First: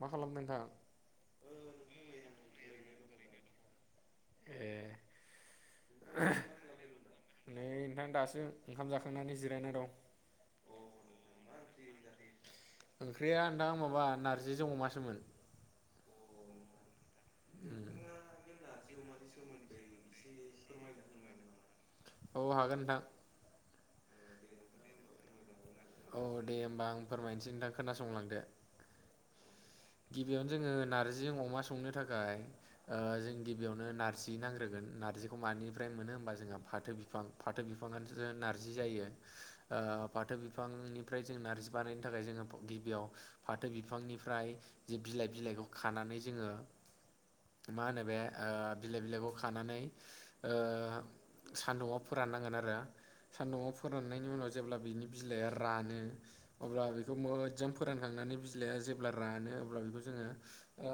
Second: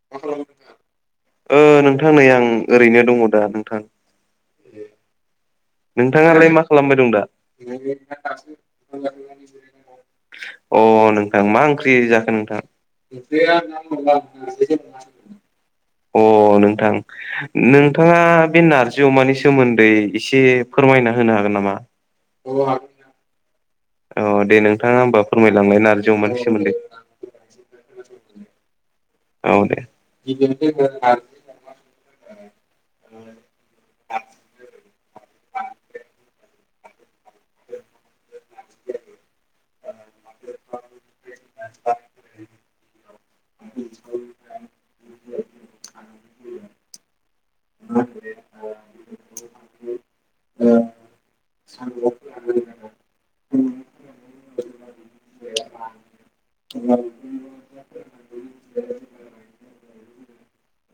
मा खालामदों नोंथां? [inaudible] नोंथां नै आं ओरैनो दङ दा नोंथां। ए। [inaudible] नोंथाङालाय मा खालामबाय दं दा? नै नोंथां दासो ओंखाम जाखांनानै जिरायना दं। अ नोंथां मा ओंख्रि जाखो नोंथां? ओंख्रिया नोंथां माबा नारजिजों अमासोमोन। अ नोंथां नोंथाङा बे नारजि अमानि सोमोन्दै एसे फोरमायना होनो हागोन नामा औ हागोन नोंथां औ दे नोंथाङा होनबा फोरमाय। औ दे होमबा आं फोरमायनोसै नोंथां खोनासंलांदो। औ दे गिबियावनो जोङो नार्जि अमा संनो थाखाय ओ जों गिबियावनो नारजि नांग्रोगोन नारजिखौ मानिफ्राय मोनो होनबा जोङो फाथो फिफां फाथो फिफांजोनो नारजि जि जायो। ओ फाथो बिफांनिफ्राय जों नार्जि बानायनो थाखाय जोङो गिबियाव फाथो बिफांनिफ्राय जे बिलाइ बिलाइखौ खानानै जोङो मा होनो बे ओ बिलाइ बिलाइखौ खानानै ओ सान्दुंआव फोराननांगोन आरो। सान्दुंआव फोराननायनि उनाव जेब्ला बिनि बिलाइआ रानो अब्ला बेखौ मोजां फोरान दानि बिलाइआ जेब्ला रानो अब्ला बेखौ जोंङो ओ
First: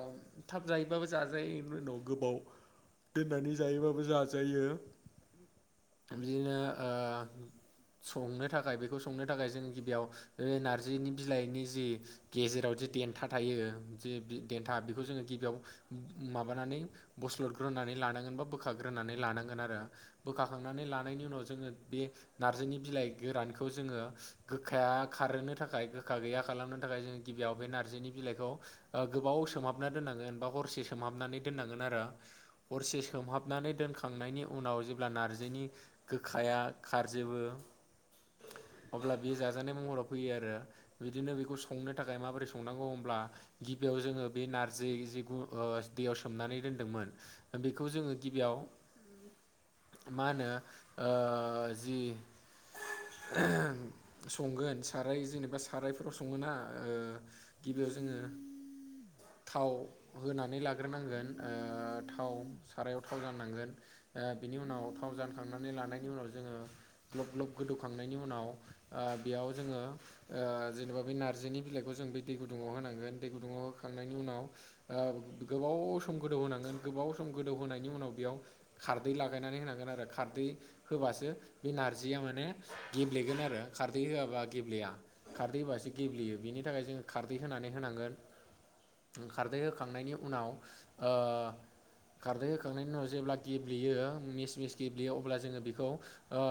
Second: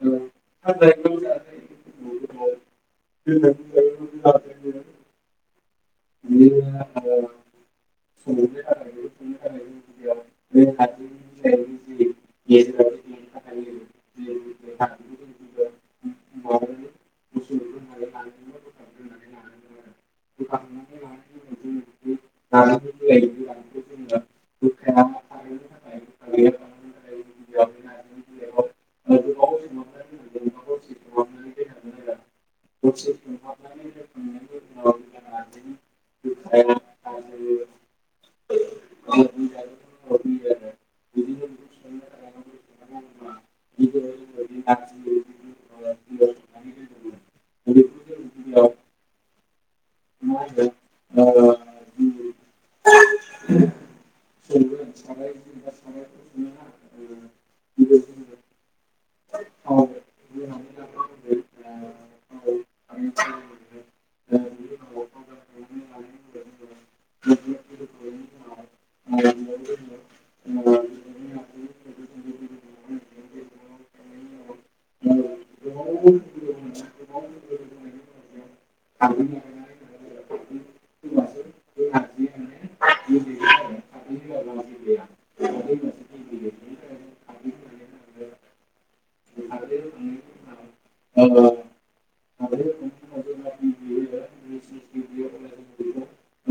थाब जायोबाबो जाजायोनि उनाव गोबाव दोननानै जायोबाबो जाजायो। बिदिनो ओ [unintelligible] संनो थाखाय बेखौ संनो थाखाय जों गिबियाव ओ नारजिनि बिलाइनि जि गेजेराव जि देन्था थायो जे देन्था बेखौ जोंङो गिबियाव माबानानै बस्लदग्रोनानै लानांगोन। बा बोखाग्रोनानै लांगोन आरो बोखाखांनानै लानायनि उनाव जोंङो बे नारजनि बिलाइ गो गानखौ जोंङो गोखाया खारोनो थाखाय गोखा गैया खालामनो थाखाय जों गिबियाव बे नारजिनि बिलाइखौ गोबाव सोमहाबना दोननांगोनबा हरसे सोमहाबनानै दोननांगोन आरो हरसे सोमहाबनानै दोनखांनायनि उनाव जेब्ला नार्जिनि गोखाया खारजोबो [inaudible] अब्ला बेयो जाजानाय महराव फैयो आरो बिदिनो बेखौ संनो थाखाय माबोरै संनांगौ गिबियाव जोंङो बे नारजि जि गु ओ दैयाव सोमनानै दोनदोंमोन बेखौ जों गिबियाव मा होनो ओ जि संगोन साराय जेनेबा सारायफोराव संङो ना ओ गिबियाव जोंङो थाव होनानै लाग्रोनांगोन ओ थाव सारायाव थाव जाननांगोन ओ नि उनाव थाव जानखांनानै लानायनि उनाव जोंङो ग्लब ग्लब गोदौखांनायनि उनाव ओ बेयाव जोंङो ओ जेनेबा बे नारजिनि बिलाइखौ जों बे दै गुदुंङाव होनांगोन दै गुदुङाव होखांनायनि उनाव ओ गोबाव सम गोदौ होनांगोन गोबाव सम गोदौ होनायनि उनाव बेयाव खारै लागायनानै होनांगोन आरो खारदै होबासो बे नारजिया माने गेब्लेगोन आरो खारदै होआबा गेब्लेया खारदै होबासो गेब्लेयो बेनि थाखाय जों खारदै होनानै होनांगोन खारदै होखांनायनि उनाव ओ खारदै होखांनायनि उनाव जेब्ला गेब्लेयो मिस मिस गेब्लेयो अब्ला जोंङो बेखौ ओ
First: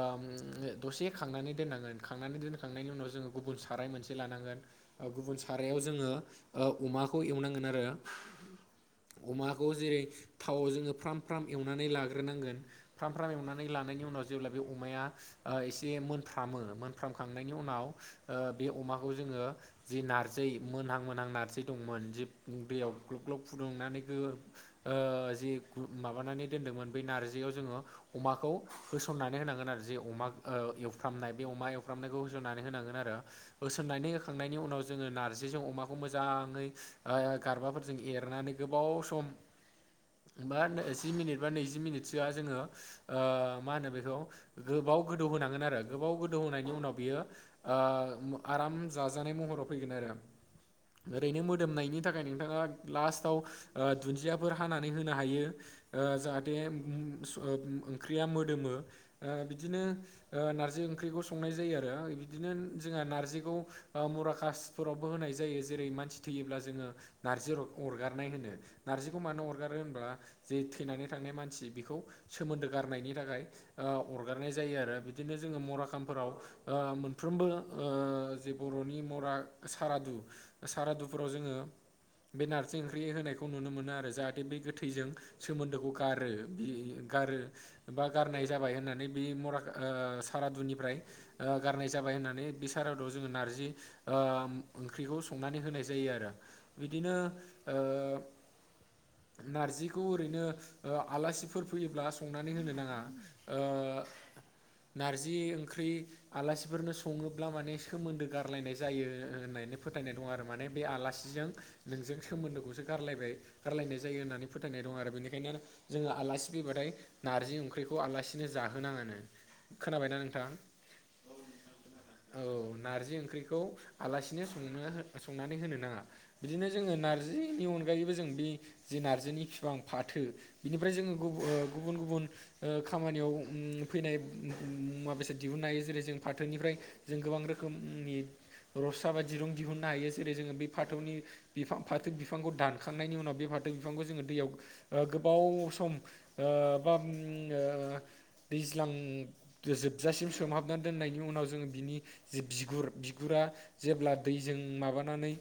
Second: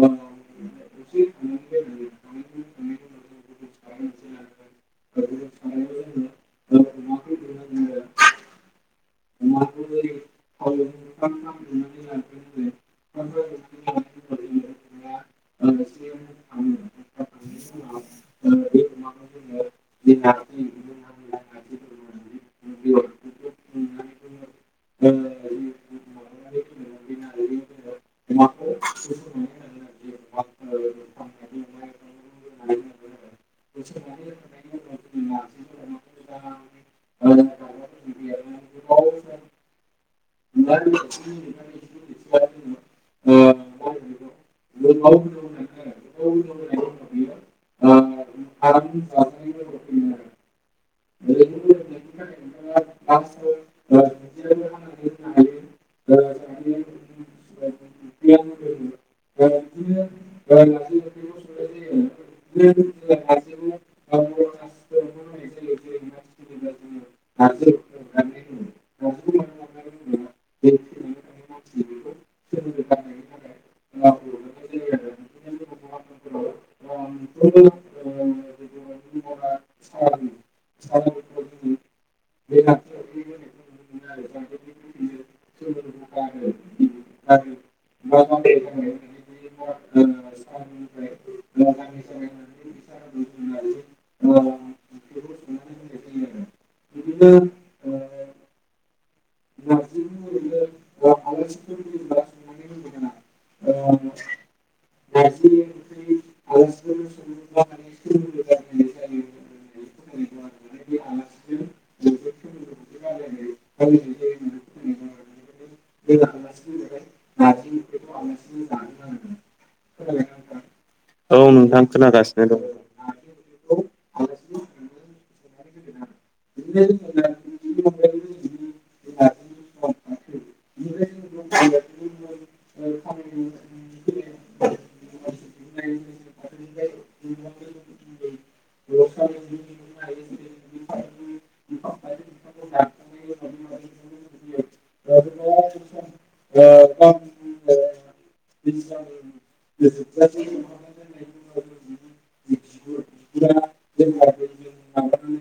दसे खांनानै दोननांगोन खांनानै दोनखांनायनि उनाव जोंङो गुबुन साराइ मोनसे लानांगोन गुबुन सारायाव जोंङो अमाखौ एवनांगोन आरो। अमाखौ जेरै थावआव जोंङो फ्राम फ्राम एवनानै लाग्रोनांगोन फ्राम फ्राम एवनानै ला नानायनि उनाव जेबला बे अमाया ओ एसे मोनफ्रामो मोनफ्रामखांनायनि उनाव ओ बे अमाखौ जोङो जि नारज जै मोनहां मोनहां नारजि दंमोन जि दैयाव ग्लब ग्लब फुदुंनानै गो ओ जि गु माबानानै दोनदोंमोन बै नारजिआव जोंङो अमाखौ होसननानै होनांगोन आरो जि अमा ओ एवफ्रामनाय बे अमा एवफ्रामनायखौ होसननानै होनांगोन आरो होसोननानै होखांनायनि उनाव जोंङो नारजिजों अमाखौ मोजाङै ओ गारबाफोरजों एरनानै गोबाव सम [unintelligible] बाव गोदोवहो फैगोन आरो ओरैनो मोदोमनायनि थाखाय नोंथाङा लास्टाव दुन्दियाफोर हानानै होनो हायो। जाहाथे ओंख्रिया मोदोमो बिदिनो ओ नार नारजि ओंख्रिखौ संनाय जायो आरो बिदिनो जोंहा नारजिखौ मुराकास फोरावबो होनाय जायो जेरै मानसि थैयोब्ला जोंङो नारजि रस अरगारनाय होनो नारजिखौ मानो अरगारो मानो होमबा जे थैनानै थांनाय मानसि बेखौ सोमोन्दो गारनायनि थाखाय ओ, अरगारनाय जायो। जायो आरो बिदिनो जोंङो मरा खामफोराव ओ, मोनफ्रोमबो ओ, जे बर'नि मरा सारादु सारादुफोराव जोंङो बे नारजि ओंख्रि होनायखौ नुनो मोनो आरो जाहाथे बे गोथैजों सोमोन्दोखौ गारो बे गारो बा गारनाय जाबाय होननानै बे मर सारादुनिफ्राय ओ, गारनाय जाबाय नायनानै बे साराद'आव जोंङो नारजि ओ ओंख्रिखौ संनानै होनाय जायो आरो बिदिनो ओ नारजिखौ ओरैनो आलासिफोर फैयोब्ला संनानै होनो नाङा, ओ नारजि ओंख्रि आलासिफोरनो संङोब्ला माने सोमोन्दो गारलायनाय जायो। होननायनानै फोथायनाय दं आरो माने बे आलासिजों नोंजों सोमोन्दोखौसो गारलायबाय गारलायनाय जायो। होननानै फोथायनाय दं आरो बेनिखायनो जोंङो आलासि फैबाथाय नारजि ओंख्रिखौ आलासिनो जाहो नांङानो। खोनाबायना नोंथां? औ नोंथां खोनागासिनो दं। औ नारजि ओंख्रिखौ आलासिनो संनो संनानै होनो नांङा। बिदिनो जोंङो नारजिनि अनगायैबो जों बे जि नारजिनि बिफां फाथो बिनिफ्राय जोंङो ओ गुबुन गुबुन ओ खामानियाव फैनाय मुवा बेसाद दिहुननो हायो जेरै जों फाथोनिफ्राय जों गोबां रोखोम खोमनि रसा बा दिरुं दिहुननो हायो जेरै जोंङो बे फाथौनि बिफां फाथो बिफांखौ दानखांनायनि उनाव बे फाथौ बिफांखौ जोंंङो दैयाव गोबाव सम ओ, बा उम ओ दैज्लां जोबजासिम सोमहाबनानै दोननायनि उनाव जोंङो बिनि जे बिगुर बिगुरा जेब्ला दैजों माबानानै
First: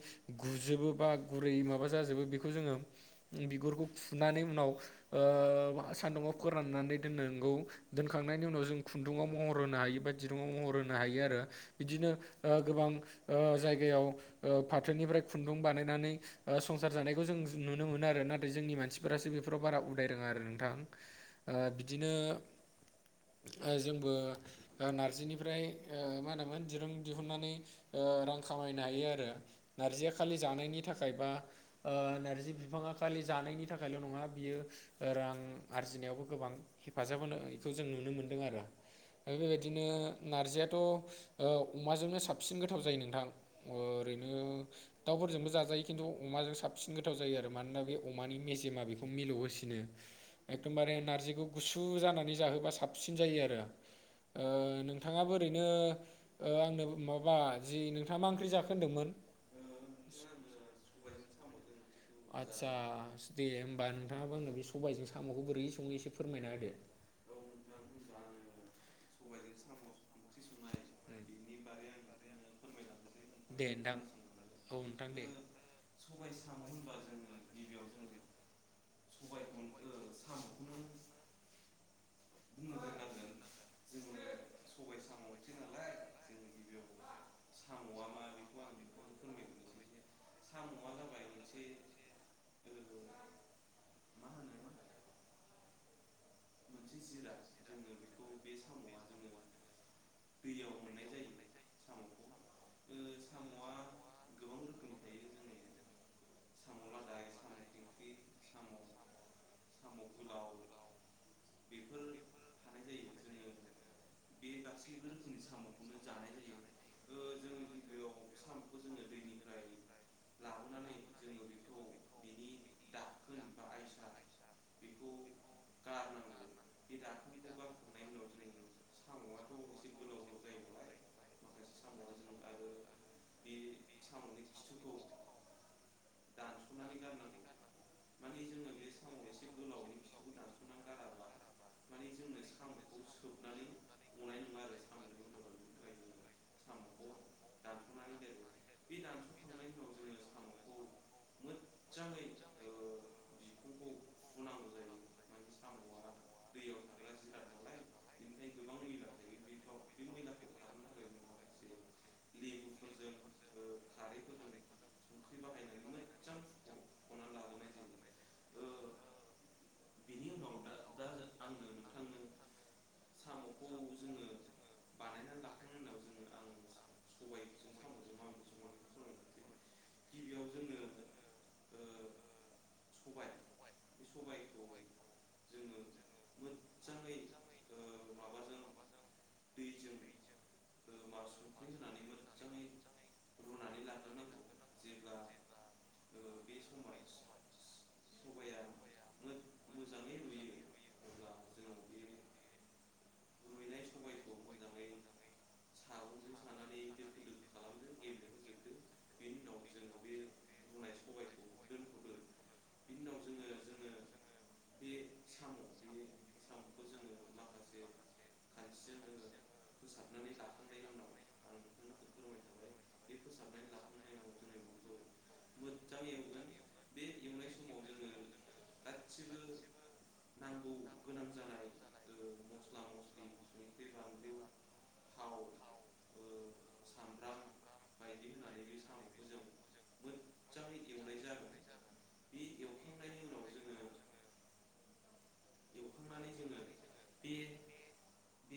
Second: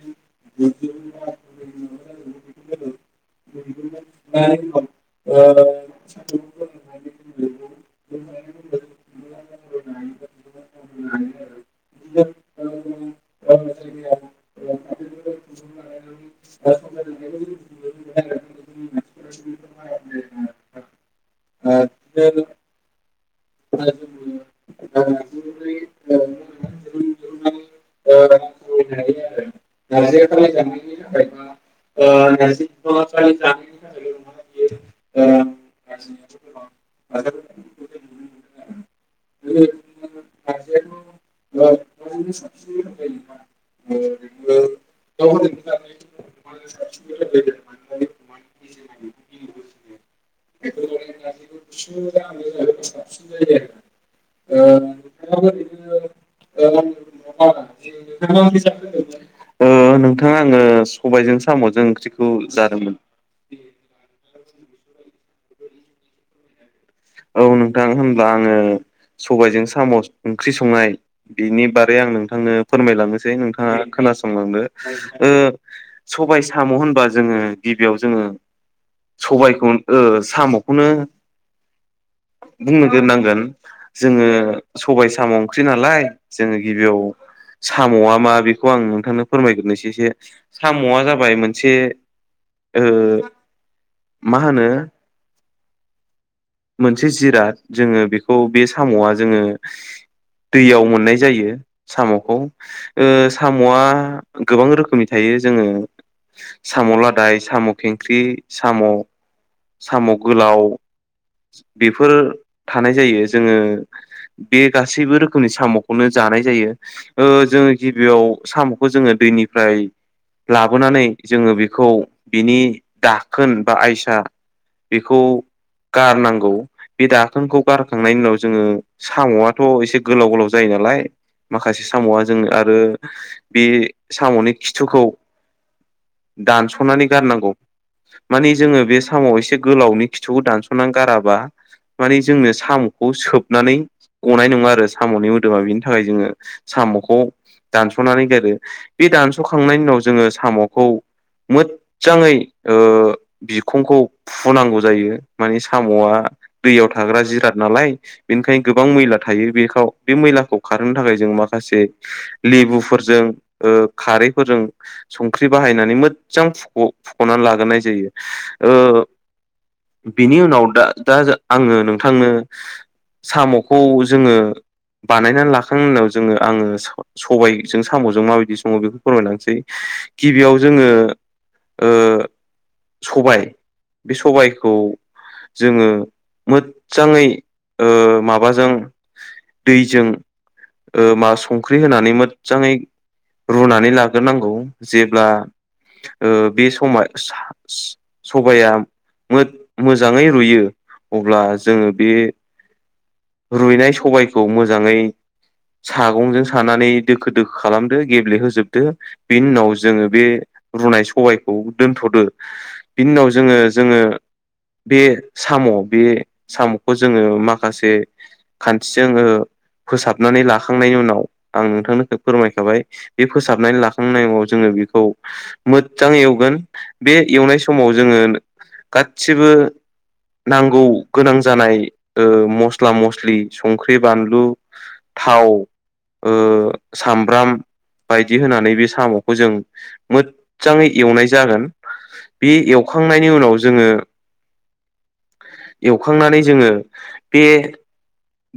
गुजोबो बा गुरै माबा जाजोबो बेखौ जोंङो बिगुरखौ फुनानै उनाव ओ, सान्दुंङाव फोराननानै दोननांगौ दोनखां खांनायनि उनाव जों खुन्दुुंआव महर होनो हायो बा दिरुंआव महर होनो हायो आरो बिदिनो गोबां ओ, जायगायाव ओ, फाथोनिफ्राय खुन्दुं बानायनानै ओ संसार जानायखौ जों नुनो मोनो आरो नाथाय जोंनि मानसिफोरासो बेफोराव बारा उदाय रोंङा आरो नोंथां ओ, बिदिनो ओ जोंबो ओ नारजिनिफ्राय ओ, मा होनोमोन दिरुं दिहुननानै ओ, रां खामायनो हायो आरो नारजिया खालि जानायनि थाखाय बा ओ, नारजि बिफांङा खालि जानायनि थाखायल' नंङा बियो रां आरजिनायावबो गोबां हेफाजाब होनो बेखौ जों नुनो मोनदों आरो ओ, बेबायदिनो नारजियाथ' ओ, अमाजोंनो साबसिन गोथ नोंथां ओरैनो दाउफोरजोंबो जाजायो खिन्थु अमाजों साबसिन गोथाव जायो आरो मानोना बे अमानि मेजेमा बेखौ मिलौ होसिनो एखदमबारे नारजिखौ गुसु जानानै जाहोबा साबसिन जायो आरो ओ, नोंथांङाबो ओरैनो आंनो माबा जि नोंथाङा मा ओंख्रि जाखो होनदोंमोन? [inaudible] ओ, सबायजों साम'जों ओंख्रिखौ आदसा जादोंमोन। दे होमबा नोंथांङा आंनो बे सबायजों साम'खौ बोरै संङो एसे फोरमायना होदो औ नोंथां होनब्ला आंङो सबायजों सामस ओंख्रि संनाय बिनि बारै आं नोंथांनो फोरमायलांनो सै दे नोंथांङा नोंथां खोनासंलांदो औ नोंथां ओ, दे। सबाय साम' होनबा जोंङो गिबियाव जोंङो [inaudible] सबायखौ ओ, साम'खौनो बुंगोरनांगोन जोंङो सबाय साम' ओंख्रि नालाय जोंङो गिबियाव साम'आ मा बेखौ आं नोंथांनो फोरमायग्रोनोसै एसे साम'आ जाबाय मोनसे ओ, मा होनो मोनसे जिराद जोंङो बेखौ बे साम'आ जोंङो दैयाव मोननाय जायो साम'खौ। ओ, साम'आ गोबां रोखोमनि थायो। जोंङो साम' लादाय साम' खेंख्रि साम' साम' गोलाव बेफोर थानाय जायो जोंङो बे गासैबो रोखोमनि साम'खौनो जानाय जायो ओ जोंङो गिबियाव साम'खौ जोंङो दै बेनिफ्राय लाबोनानै जोंङो बेखौ बिनि दाखोन बा आयसा बेखौ गारनो गौ बे दाखोनखौ गारखांनायनि उनाव जोंङो साम'आथ' एसे गोलाव गोलाव जायो नालाय माखासे साम'आ जों आरो बे साम'नि खिथुखौ [inaudible] दानस'नानै गारनांगौ माने जोंङो बे सामाव एसे गोलावनि खिथुखौ दानस' नानै गाराबा मानि जोंनो साम'खौ सोबनानै गनाय नङा आरो साम'नि मोदोमा बेनि थाखाय जोङो साम'खौ दानस'नानै गारो बे दानस'खांनायनि उनाव जोङो साम'खौ मोजजाङै बिखंखौ फुनांगौ जायो। माने साम'आ दैयाव थाग्रा जिराद नालाय बेनिखायनो गोबां मैला थायो बेखौ बे मैला खौ खारहोनो थाखाय माखसे लेबुफोरजों खारैफोरजों ओंख्रि बाहायनानै मोजां फुख'नानै लाग्रोनाय जायो। बिनि उनाव दा दा आङो नोंथांनो साम'खौ जोङो बानायनानै लाखांनायनि उनाव जोङो आङो सबायजों साम'जों माबायदि सङो बेखौ फोरमायलांसै गिबियाव जोङो सबाय बे सबायखौ खौ जोङो मोजाङै माबाजों दैजों मा संख्रि होनानै मोजाङै रुनानै लाग्रोनांगौ जेब्ला बे समा सबाया मोजाङै रुयो अब्ला जोङो बे रुइनाय सबायखौ मोजाङै सागंजों सानानै दोखो- दोखो खालामदो गेब्लेहोजोबदो बेनि उनाव जोङो बे रुनाय सबायखौ दोनथ'दो बिनि उनाव जोङो जोङो बे साम' बे साम'खौ जोङो माखासे खानथिजों फोसाबनानै लाखांनायनि उनाव आं नोंथांमोनखौ फोरमायखाबाय बे फोसाबनानै लाखांनायनि उनाव जोङो मोजां एवगोन बे एवनाय समाव जोङो गासिबो नांगौ गोनां जानाय मस्ला-मस्लि संख्रि, बानलु, थाव, सामब्राम बायदि होनानै बे साम'खौ जों मोजाङै एवनाय जागोन। बे एवखांनायनि उनाव जोङो एवखांनानै जोङो बे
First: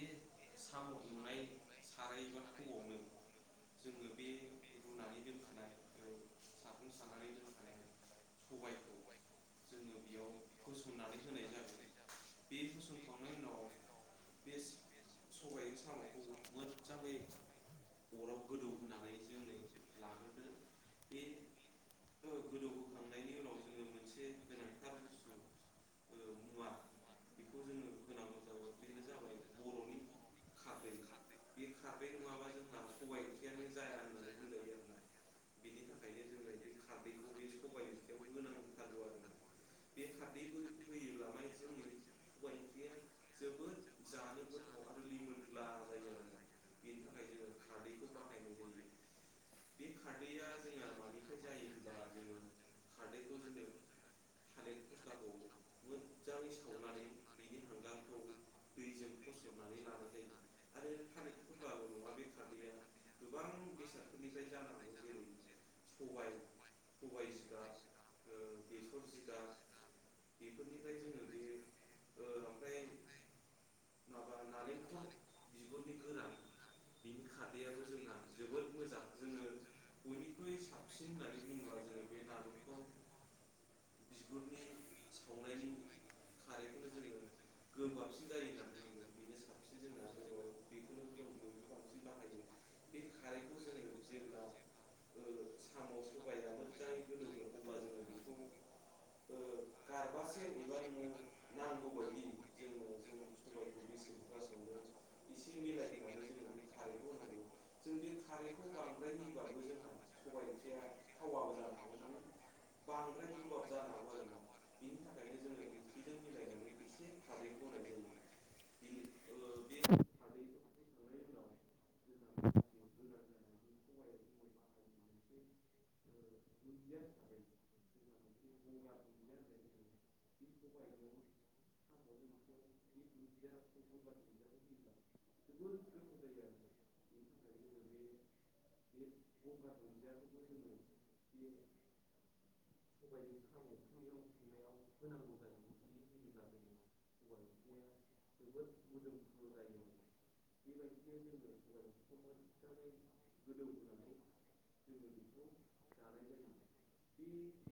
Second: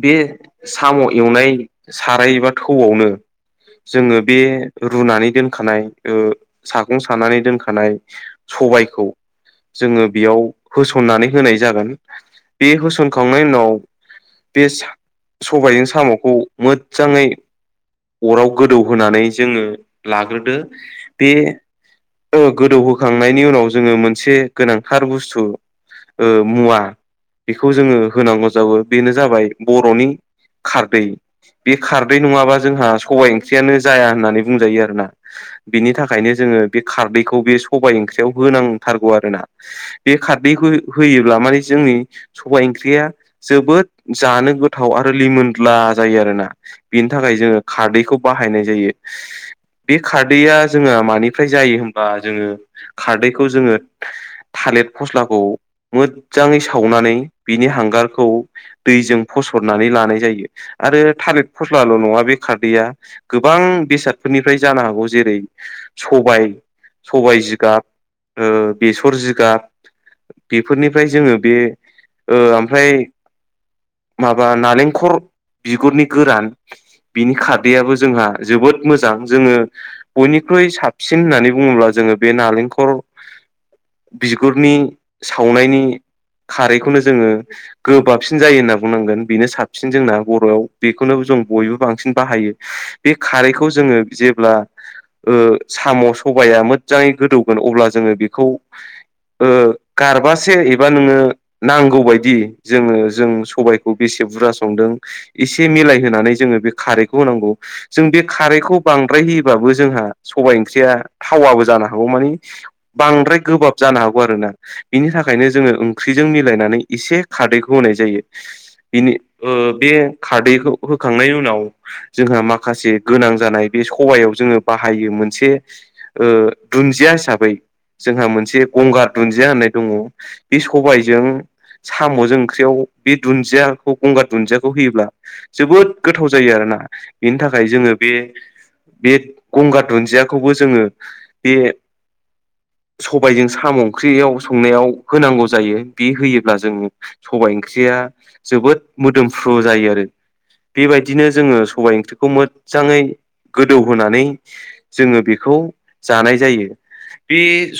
बे साम' एवनाय साराय बा थौआवनो जोङो बे रुनानै दोनखानाय सागं सानानै दोनखानाय सबायखौ जोङो बेयाव होसननानै होनाय जागोन बे होसनखांनायनि उनाव बे सबायजों साम'खौ मोजाङै अराव गोदौहोनानै जोङो लाग्रोदो बे गोदौहोखांनायनि उनाव जोङो मोनसे गोनांथार बुस्थु मुवा बेखौ जोङो होनांगौ जाबो बेनो जाबाय बर'नि खारदै बे खारदै नङाबा जोंहा सबाइ ओंख्रियानो जाया होननानै बुंजायो आरोना। बिनि थाखायनो जोङो बे खारदैखौ बे सबाय ओंख्रियाव होनांथारगौ आरोना बे खारदै ओंख्रिखौ होयोब्ला माने जोंनि सबाइ ओंख्रिया जोबोद जानो गोथाव आरो लिमोनला जायो आरोना बेनि थाखाय जोङो खारदैखौ बाहायनाय जायो। [inaudible] बे खारदैया जोंहा मानिफ्राय जायो होनबा जोङो खारदैखौ जोङो थालिर फस्लाखौ मोजाङै सावनानै बिनि हांगारखौ दैजों फसरनानै लानाय जायो आरो थालिर फस्लाल' नङा बे खारदैया गोबां बेसादफोरनिफ्राय जानो हागौ जेरै सबाय, सबाय जिगाब बेसर जिगाब बेफोरनि ओमफ्राय जोङो बे ओमफ्राय माबा नालेंखर बिगुरनि गोरान बिनि खारदैयाबो जोंहा जोबोद मोजां जोङो बयनिख्रुइ साबसिन होननानै बुङोब्ला जों जोङो बे नारेंखल [inaudible] बिगुरनि सावनायनि खारैखौनो जोङो गोबाब साबसिन जायो होन्ना बुंनांगोन बेनो साबसिन जोंना बर'आव बेखौनो जों बयबो बांसिन बाहायो बे खारैखौ जोङो जेब्ला ओ साम' सबाया मोजाङै गोदौगोन अब्ला जोङो बेखौ ओ गारबासे एबा नोङो नांगौ बायदि जोङो जों सबाइखौ बेसे बुरा सदोंसेायनानै जो बे खारैखौ होनांगौ जों बे खारैखौ बांद्राय होयोबबो जोंहा सबबाय ओंख्रिया थावाबो जानो हागौ मान बांद्र गोबाब जानो हागौ आरो ना बिनि थाखायनो जोङो ओंख्रिजों मिलायनानै एसे खारदैखौ होनाय ज जायो बिनि ओ बे खारदैखौ होखांनायनि उनाव जोंहा माखासे गोनां जानाय बे सबायाव जोङो बाहायो मोनसे ओ दुन्दिया हिसाबै जोंहा मोनसे गंगार दुन्दिया होननाय दङ बे सबायजों साम'जों ओंख्रियाव बे दुन्दियाखौ गंगार दुन्दियाखौ होयोब्ला जोबोद गोथाव जायो आरो ना बेनि थाखाय जोङो बे गंगार दुन्दियाखौबो जोङो बे [inaudible] सबबायजों साम' ओंख्रियाव संनायाव होनांगौ जायो बे होयोब्ला जोंङ सबाइ ख्रैया जोबोद मोदोमफ्रु जायो आरो बेबायदिनो जोङो सबबाय ओंख्रिखौ मोजाङै गोदौहोनानै जोङो बेखौ जानाय जायो बे